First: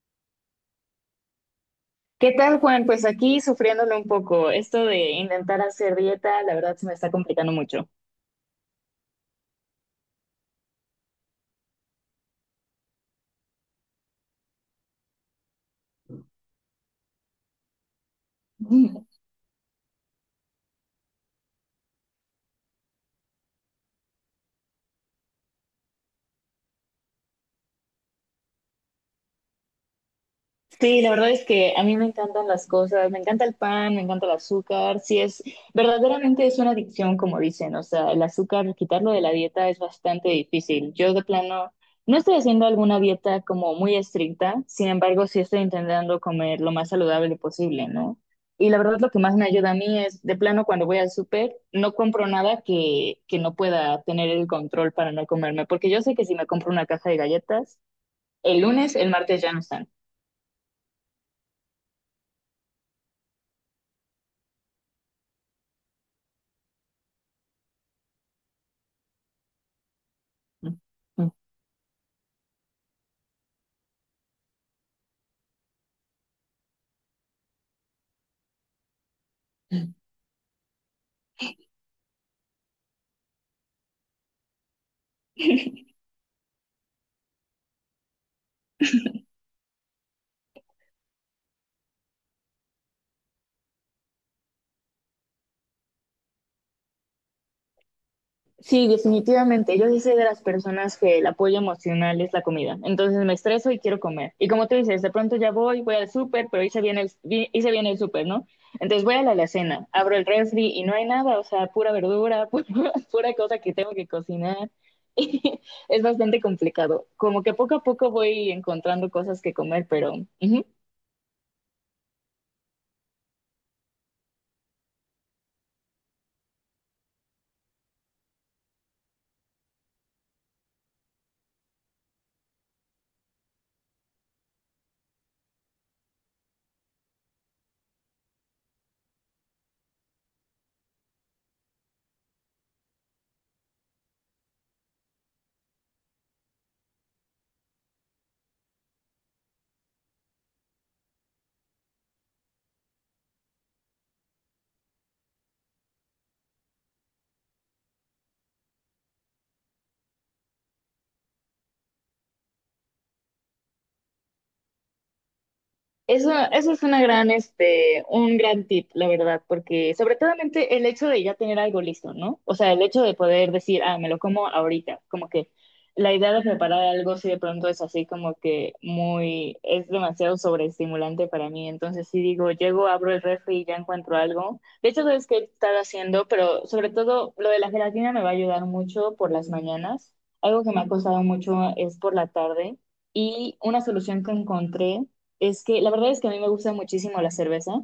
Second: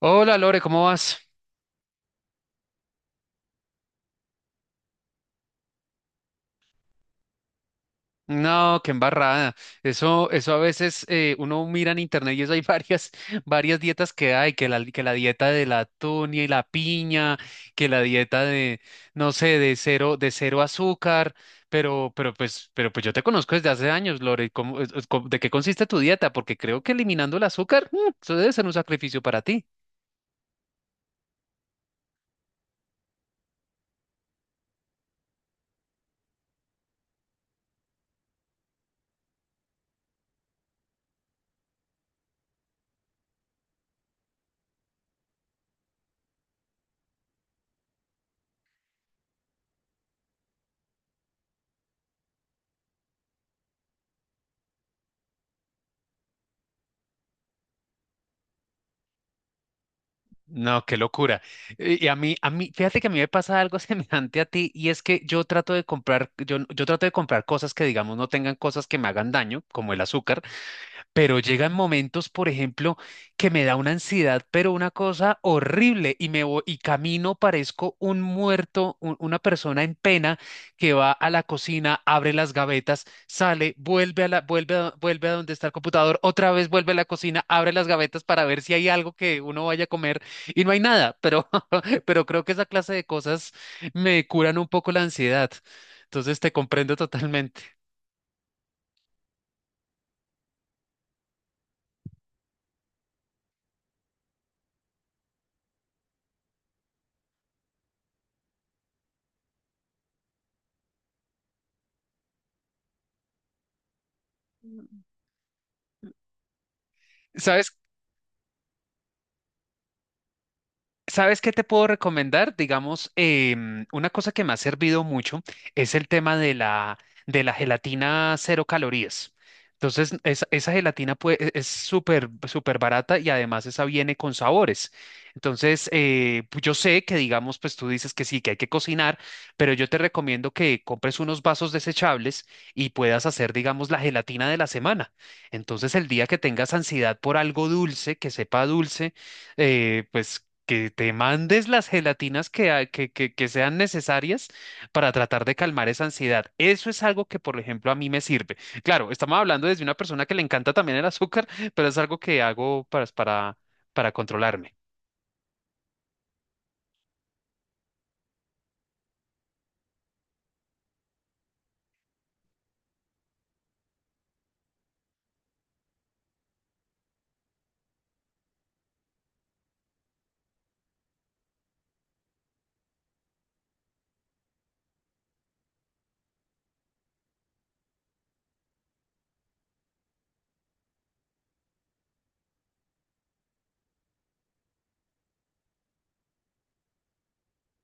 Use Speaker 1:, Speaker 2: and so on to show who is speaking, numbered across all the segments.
Speaker 1: Hola Lore, ¿cómo vas?
Speaker 2: ¿Qué tal, Juan? Pues aquí sufriéndolo un poco. Esto de intentar hacer dieta, la verdad se me está complicando mucho.
Speaker 1: No, qué embarrada. Eso a veces uno mira en internet y eso hay varias, varias dietas que hay, que la dieta de la tunia y la piña, que la dieta de, no sé, de cero azúcar, pero pues yo te conozco desde hace años, Lore. ¿Cómo, es- cómo- De qué consiste tu dieta? Porque creo que eliminando el azúcar, eso debe ser un sacrificio para ti.
Speaker 2: Sí, la verdad es que a mí me encantan las cosas, me encanta el pan, me encanta el azúcar, sí es, verdaderamente es una adicción, como dicen, o sea, el azúcar, quitarlo de la dieta es bastante difícil. Yo de plano no estoy haciendo alguna dieta como muy estricta, sin embargo, sí estoy intentando comer lo más saludable posible, ¿no? Y la verdad lo que más me ayuda a mí es, de plano, cuando voy al súper, no compro nada que no pueda tener el control para no comerme, porque yo sé que si me compro una caja de galletas, el lunes, el martes ya no están.
Speaker 1: No, qué locura. A mí, fíjate que a mí me pasa algo semejante a ti y es que yo trato de comprar, yo trato de comprar cosas que digamos no tengan cosas que me hagan daño, como el azúcar, pero llegan momentos, por ejemplo, que me da una ansiedad, pero una cosa horrible, y y camino, parezco un muerto, una persona en pena que va a la cocina, abre las gavetas, sale, vuelve a la, vuelve a, vuelve a donde está el computador, otra vez vuelve a la cocina, abre las gavetas para ver si hay algo que uno vaya a comer y no hay nada, pero creo que esa clase de cosas me curan un poco la ansiedad. Entonces te comprendo totalmente.
Speaker 2: Sí, definitivamente. Yo sí soy de las personas que el apoyo emocional es la comida. Entonces me estreso y quiero comer. Y como tú dices, de pronto ya voy, voy al súper, pero hice bien el súper, ¿no? Entonces voy a la alacena, abro el refri y no hay nada, o sea, pura verdura, pura, pura cosa que tengo que cocinar. Y es bastante complicado. Como que
Speaker 1: ¿Sabes
Speaker 2: poco a poco voy encontrando cosas que comer, pero ujú.
Speaker 1: ¿Sabes qué te puedo recomendar? Digamos, una cosa que me ha servido mucho es el tema de la gelatina cero calorías. Entonces, esa gelatina es súper, súper barata y además esa viene con sabores. Entonces, yo sé que, digamos, pues tú dices que sí, que hay que cocinar, pero yo te recomiendo que compres unos vasos desechables y puedas hacer, digamos, la gelatina de la semana. Entonces, el día que tengas ansiedad por algo dulce, que sepa dulce, pues que te mandes las gelatinas que que sean necesarias para tratar de calmar esa ansiedad. Eso es algo que, por ejemplo, a mí me sirve. Claro, estamos hablando desde una persona que le encanta también el azúcar, pero es algo que hago para controlarme.
Speaker 2: Eso es una gran, este, un gran tip, la verdad, porque sobre todo el hecho de ya tener algo listo, ¿no? O sea, el hecho de poder decir, ah, me lo como ahorita, como que la idea de preparar algo si de pronto es así como que muy, es demasiado sobreestimulante para mí, entonces sí digo, llego, abro el refri y ya encuentro algo. De hecho, sabes qué estar haciendo, pero sobre todo lo de la gelatina me va a ayudar mucho por las mañanas. Algo que me ha costado mucho es por la tarde y una solución que encontré es que la verdad es que a mí me gusta muchísimo la cerveza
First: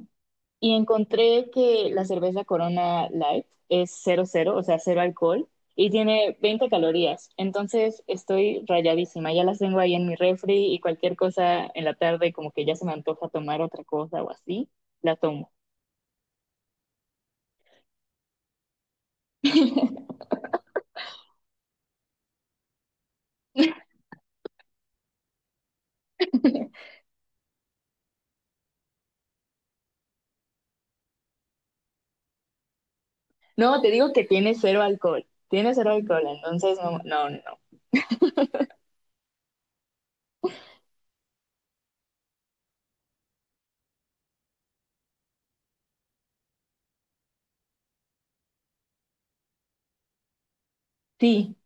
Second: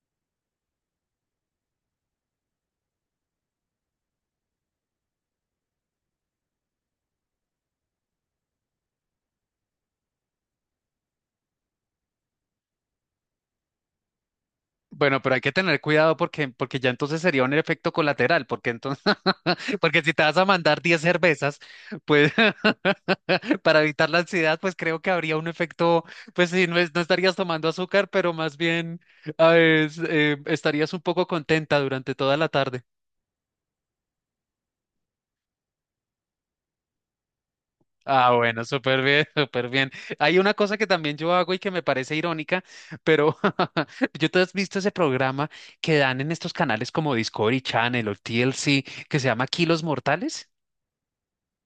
Speaker 2: y encontré que la cerveza Corona Light es cero cero, o sea, cero alcohol y tiene 20 calorías. Entonces estoy rayadísima, ya las tengo ahí en mi refri y cualquier cosa en la tarde como que ya se me antoja tomar otra cosa o así, la
Speaker 1: Bueno, pero hay
Speaker 2: tomo.
Speaker 1: que tener cuidado porque ya entonces sería un efecto colateral, porque entonces, porque si te vas a mandar 10 cervezas, pues para evitar la ansiedad, pues creo que habría un efecto, pues sí, no, no estarías tomando azúcar, pero más bien estarías un poco contenta durante toda la tarde.
Speaker 2: No, te digo que tiene cero alcohol, entonces no, no, no.
Speaker 1: Ah, bueno, súper bien, súper bien. Hay una cosa que también yo hago y que me parece irónica, pero yo tú has visto ese programa que dan en estos canales como Discovery Channel o TLC que se llama Kilos Mortales.
Speaker 2: Sí.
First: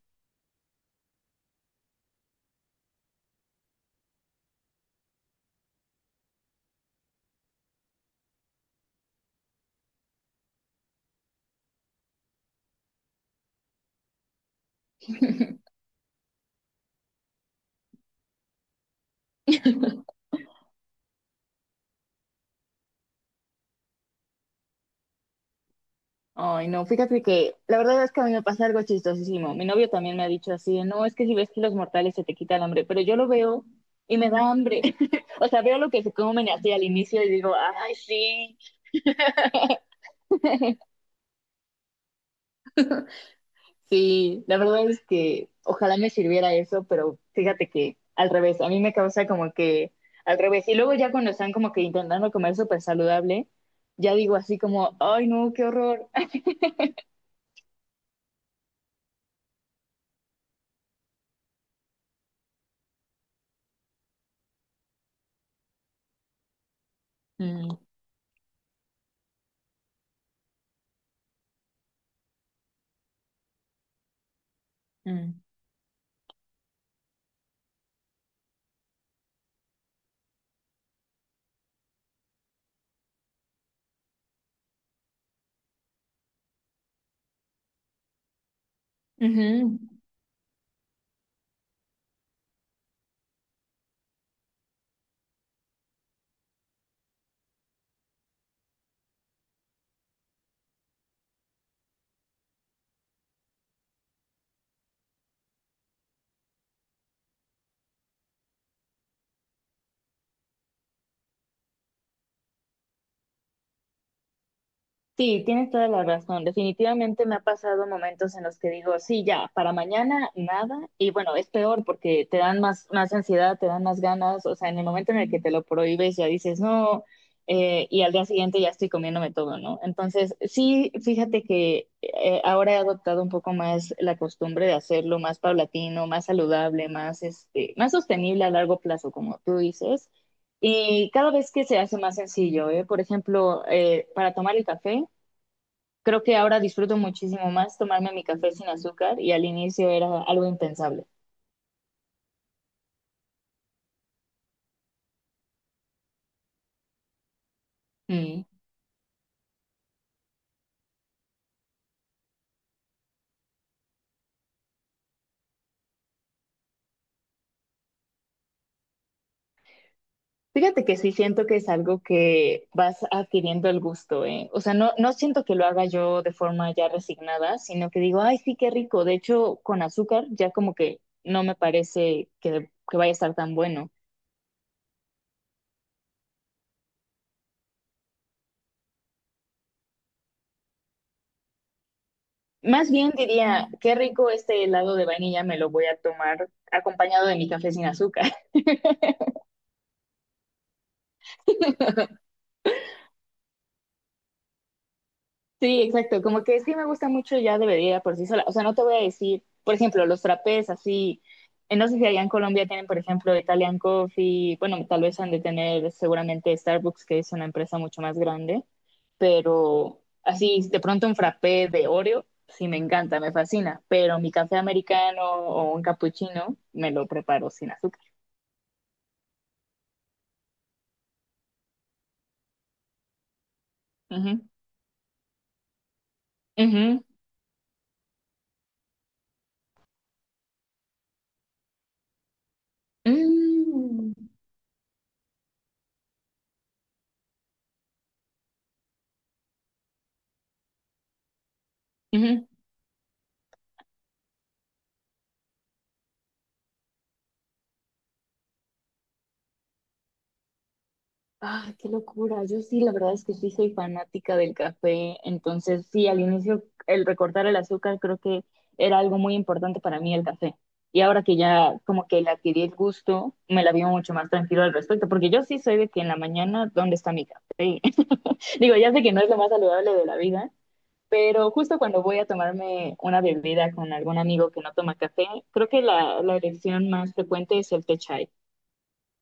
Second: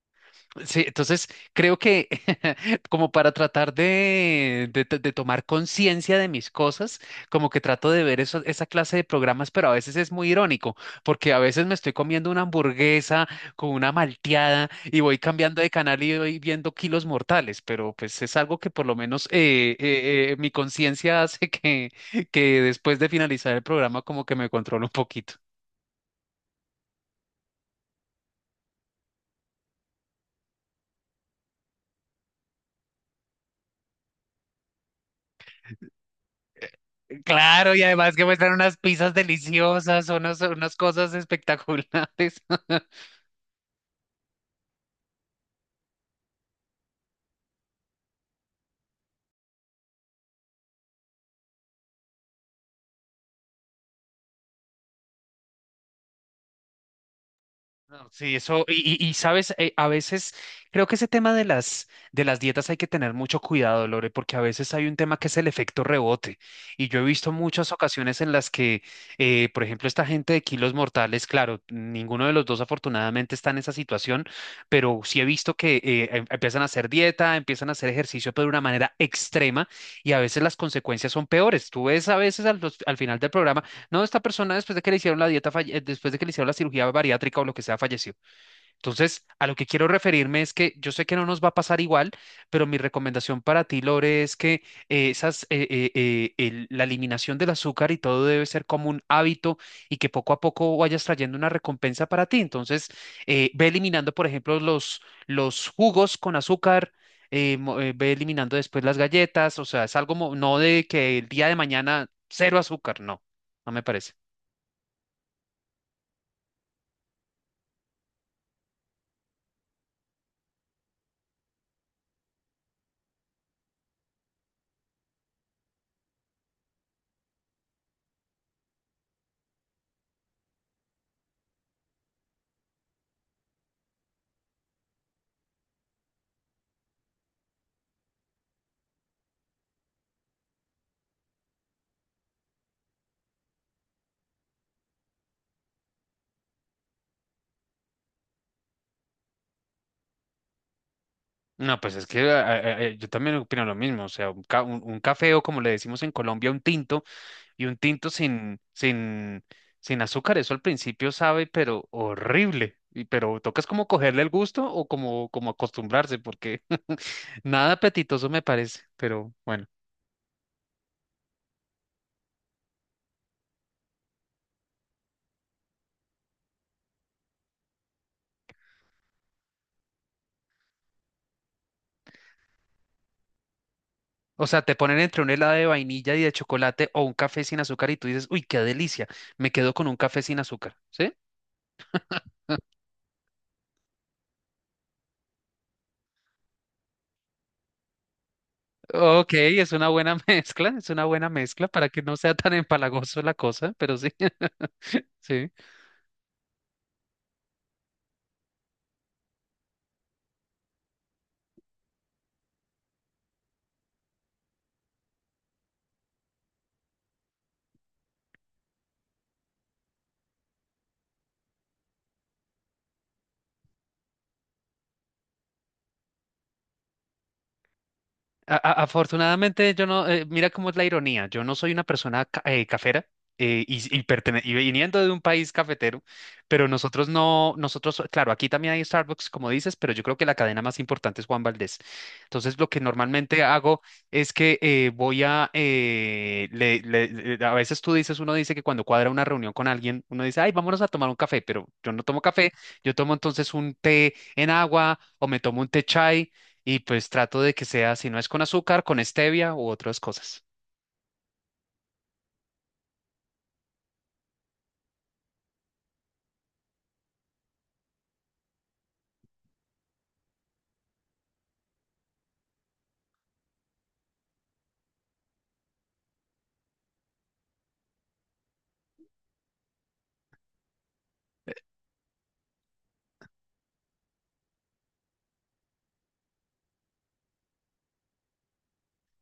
Speaker 1: Sí, entonces creo que como para tratar de, de tomar conciencia de mis cosas, como que trato de ver esa clase de programas, pero a veces es muy irónico, porque a veces me estoy comiendo una hamburguesa con una malteada y voy cambiando de canal y voy viendo Kilos Mortales, pero pues es algo que por lo menos mi conciencia hace que después de finalizar el programa como que me controlo un poquito.
Speaker 2: Ay, no, fíjate que la verdad es que a mí me pasa algo chistosísimo. Mi novio también me ha dicho así, de, no, es que si ves que los mortales se te quita el hambre, pero yo lo veo y me da hambre. O sea, veo lo que se comen así al inicio y digo,
Speaker 1: Claro, y
Speaker 2: ay,
Speaker 1: además que muestran
Speaker 2: sí,
Speaker 1: unas pizzas deliciosas, unas cosas espectaculares.
Speaker 2: sí, la verdad es que ojalá me sirviera eso, pero fíjate que al revés, a mí me causa como que al revés. Y luego ya cuando están como que intentando comer súper saludable, ya digo así como, ay, no, qué horror.
Speaker 1: No, sí, eso, sabes, a veces creo que ese tema de las dietas hay que tener mucho cuidado, Lore, porque a veces hay un tema que es el efecto rebote. Y yo he visto muchas
Speaker 2: Mm,
Speaker 1: ocasiones en las que, por ejemplo, esta gente de Kilos Mortales, claro, ninguno de los dos afortunadamente está en esa situación, pero sí he
Speaker 2: mm,
Speaker 1: visto que empiezan a hacer dieta, empiezan a hacer ejercicio, pero de una manera extrema, y a veces las consecuencias son peores. Tú ves a veces al final del programa no, esta persona después de que le hicieron la dieta, después de que le hicieron la cirugía bariátrica o lo que sea, falleció. Entonces, a lo que
Speaker 2: ujú.
Speaker 1: quiero referirme es que yo sé que no nos va a pasar igual, pero mi recomendación para ti, Lore, es que la eliminación del azúcar y todo debe ser como un hábito y que poco a poco vayas trayendo una recompensa para ti. Entonces, ve eliminando, por ejemplo, los jugos con azúcar. Ve eliminando después las galletas, o sea, no de que el día de mañana cero azúcar, no, no me parece.
Speaker 2: Sí, tienes toda la razón. Definitivamente me ha pasado momentos en los que digo, sí, ya, para mañana nada. Y bueno, es peor porque te dan más, más ansiedad, te dan más ganas. O sea, en el momento en el que te lo prohíbes, ya dices, no, y al día siguiente ya estoy comiéndome todo, ¿no? Entonces, sí, fíjate que ahora he adoptado un poco más la costumbre de hacerlo más paulatino, más saludable, más, este, más sostenible a largo plazo, como tú dices. Y cada vez que se hace más sencillo, ¿eh? Por ejemplo, para tomar el café. Creo que ahora disfruto muchísimo más tomarme mi café sin azúcar y al inicio era algo impensable.
Speaker 1: No, pues es que yo también opino lo mismo, o sea, un café o como le decimos en Colombia, un tinto, y un tinto
Speaker 2: Mm.
Speaker 1: sin azúcar, eso al principio sabe, pero horrible, y, pero tocas como cogerle el gusto o como, como acostumbrarse, porque nada apetitoso me parece, pero bueno.
Speaker 2: Fíjate que sí siento que es algo que vas adquiriendo el gusto, ¿eh? O sea, no, no siento que lo haga yo de forma ya resignada, sino que digo, ay, sí, qué rico. De hecho, con azúcar ya como que no me parece que vaya a estar tan bueno.
Speaker 1: O sea, te ponen entre un helado de vainilla y de chocolate o un café sin azúcar y tú dices, uy, qué delicia, me quedo con un café sin azúcar, ¿sí?
Speaker 2: Más bien diría, qué rico este helado de vainilla, me lo voy a tomar acompañado de mi café sin azúcar.
Speaker 1: Ok, es una buena mezcla, es una buena mezcla para que no sea tan empalagoso la cosa, pero sí. Sí.
Speaker 2: Sí, exacto, como que sí me gusta mucho ya debería por sí sola, o sea, no te voy a decir, por ejemplo, los trapés así, no sé si allá en Colombia tienen, por ejemplo, Italian Coffee, bueno, tal vez han de tener seguramente Starbucks, que es una empresa mucho más grande, pero así, de pronto un frappé de Oreo, sí me encanta, me fascina, pero mi café americano o un cappuccino me lo preparo sin azúcar.
Speaker 1: Afortunadamente, yo no, mira cómo es la ironía, yo no soy una persona cafera,
Speaker 2: Ujú,
Speaker 1: y viniendo de un país cafetero, pero
Speaker 2: ujú,
Speaker 1: nosotros no, nosotros, claro, aquí también hay Starbucks, como dices, pero yo creo que la cadena más importante es Juan Valdez. Entonces, lo que normalmente hago
Speaker 2: mm,
Speaker 1: es que voy a, le- le- le- a veces tú dices, uno dice que cuando cuadra una reunión con alguien, uno dice, ay, vámonos a tomar un café, pero yo no tomo
Speaker 2: ujú.
Speaker 1: café, yo tomo entonces un té en agua o me tomo un té chai y pues trato de que sea, si no es con azúcar, con stevia u otras cosas.
Speaker 2: Ah, qué locura. Yo sí, la verdad es que sí soy fanática del café. Entonces, sí, al inicio el recortar el azúcar creo que era algo muy importante para mí el café. Y ahora que ya como que le adquirí el gusto, me la vivo mucho más tranquilo al respecto, porque yo sí soy de que en la mañana, ¿dónde está mi café? Digo, ya sé que no es lo más saludable de la vida, pero justo cuando voy a tomarme una bebida con algún amigo que no toma café, creo que la elección más frecuente es el té chai.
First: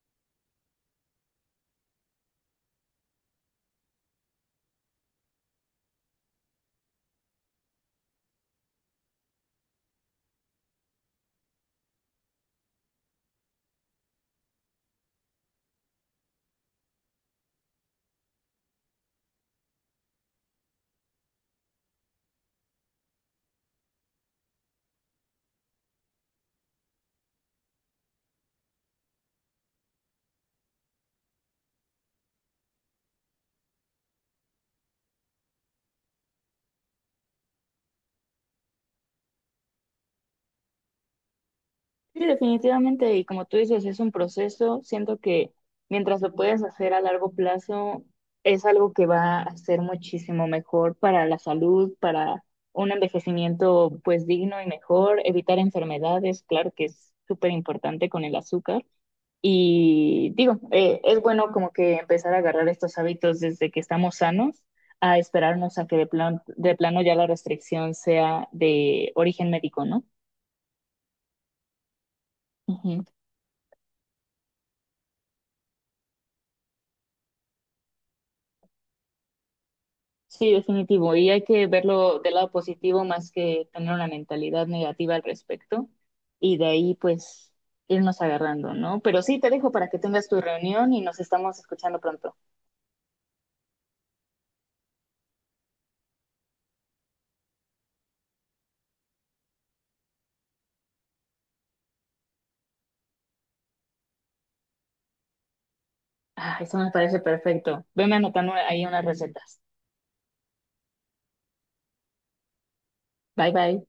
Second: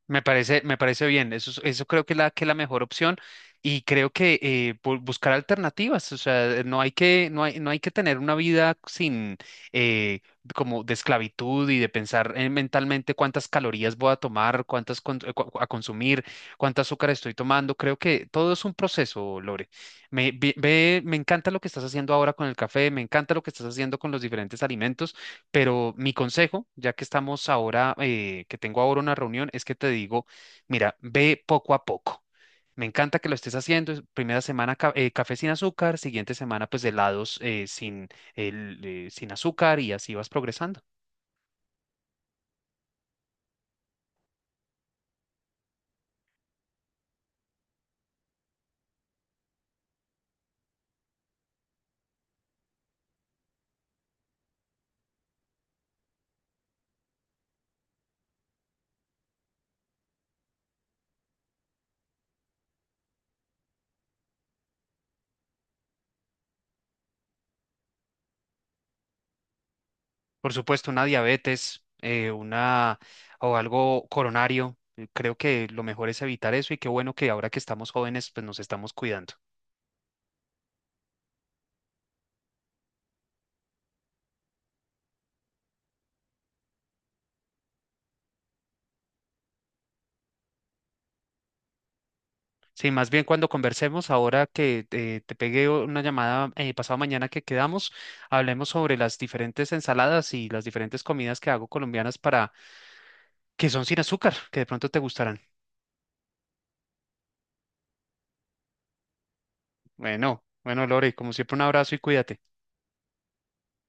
Speaker 1: Me parece bien, eso, eso creo que es la mejor opción y creo que buscar alternativas, o sea, no hay que tener una vida sin eh, como de esclavitud y de pensar mentalmente cuántas calorías voy a tomar, a consumir, cuánto azúcar estoy tomando. Creo que todo es un proceso, Lore. Me encanta lo que estás haciendo ahora con el café, me encanta lo que estás haciendo con los diferentes alimentos. Pero mi consejo, ya que estamos ahora, que tengo ahora una reunión, es que te digo, mira, ve poco a poco. Me encanta que lo estés haciendo. Es Primera semana café sin azúcar, siguiente semana pues helados sin azúcar y así vas progresando.
Speaker 2: Sí, definitivamente, y como tú dices, es un proceso. Siento que mientras lo puedas hacer a largo plazo, es algo que va a ser muchísimo mejor para la salud, para un envejecimiento pues digno y mejor, evitar enfermedades, claro que es súper importante con el azúcar. Y digo, es bueno como que empezar a agarrar estos hábitos desde que estamos sanos, a esperarnos a que de plano ya la restricción sea de origen médico, ¿no?
Speaker 1: Por supuesto, una diabetes, una o algo coronario. Creo que lo mejor es evitar eso y qué bueno que ahora que estamos jóvenes pues nos estamos cuidando.
Speaker 2: Sí, definitivo. Y hay que verlo del lado positivo más que tener una mentalidad negativa al respecto. Y de ahí, pues, irnos agarrando, ¿no? Pero sí, te dejo para que tengas tu reunión y nos estamos escuchando pronto.
Speaker 1: Sí, más bien cuando conversemos, ahora que te pegué una llamada pasado mañana que quedamos, hablemos sobre las diferentes ensaladas y las diferentes comidas que hago colombianas para que son sin azúcar, que de pronto te gustarán.
Speaker 2: Ah, eso me parece perfecto. Veme anotando ahí unas recetas.
Speaker 1: Bueno, bueno, Lore, como siempre, un abrazo y cuídate.
Speaker 2: Bye, bye.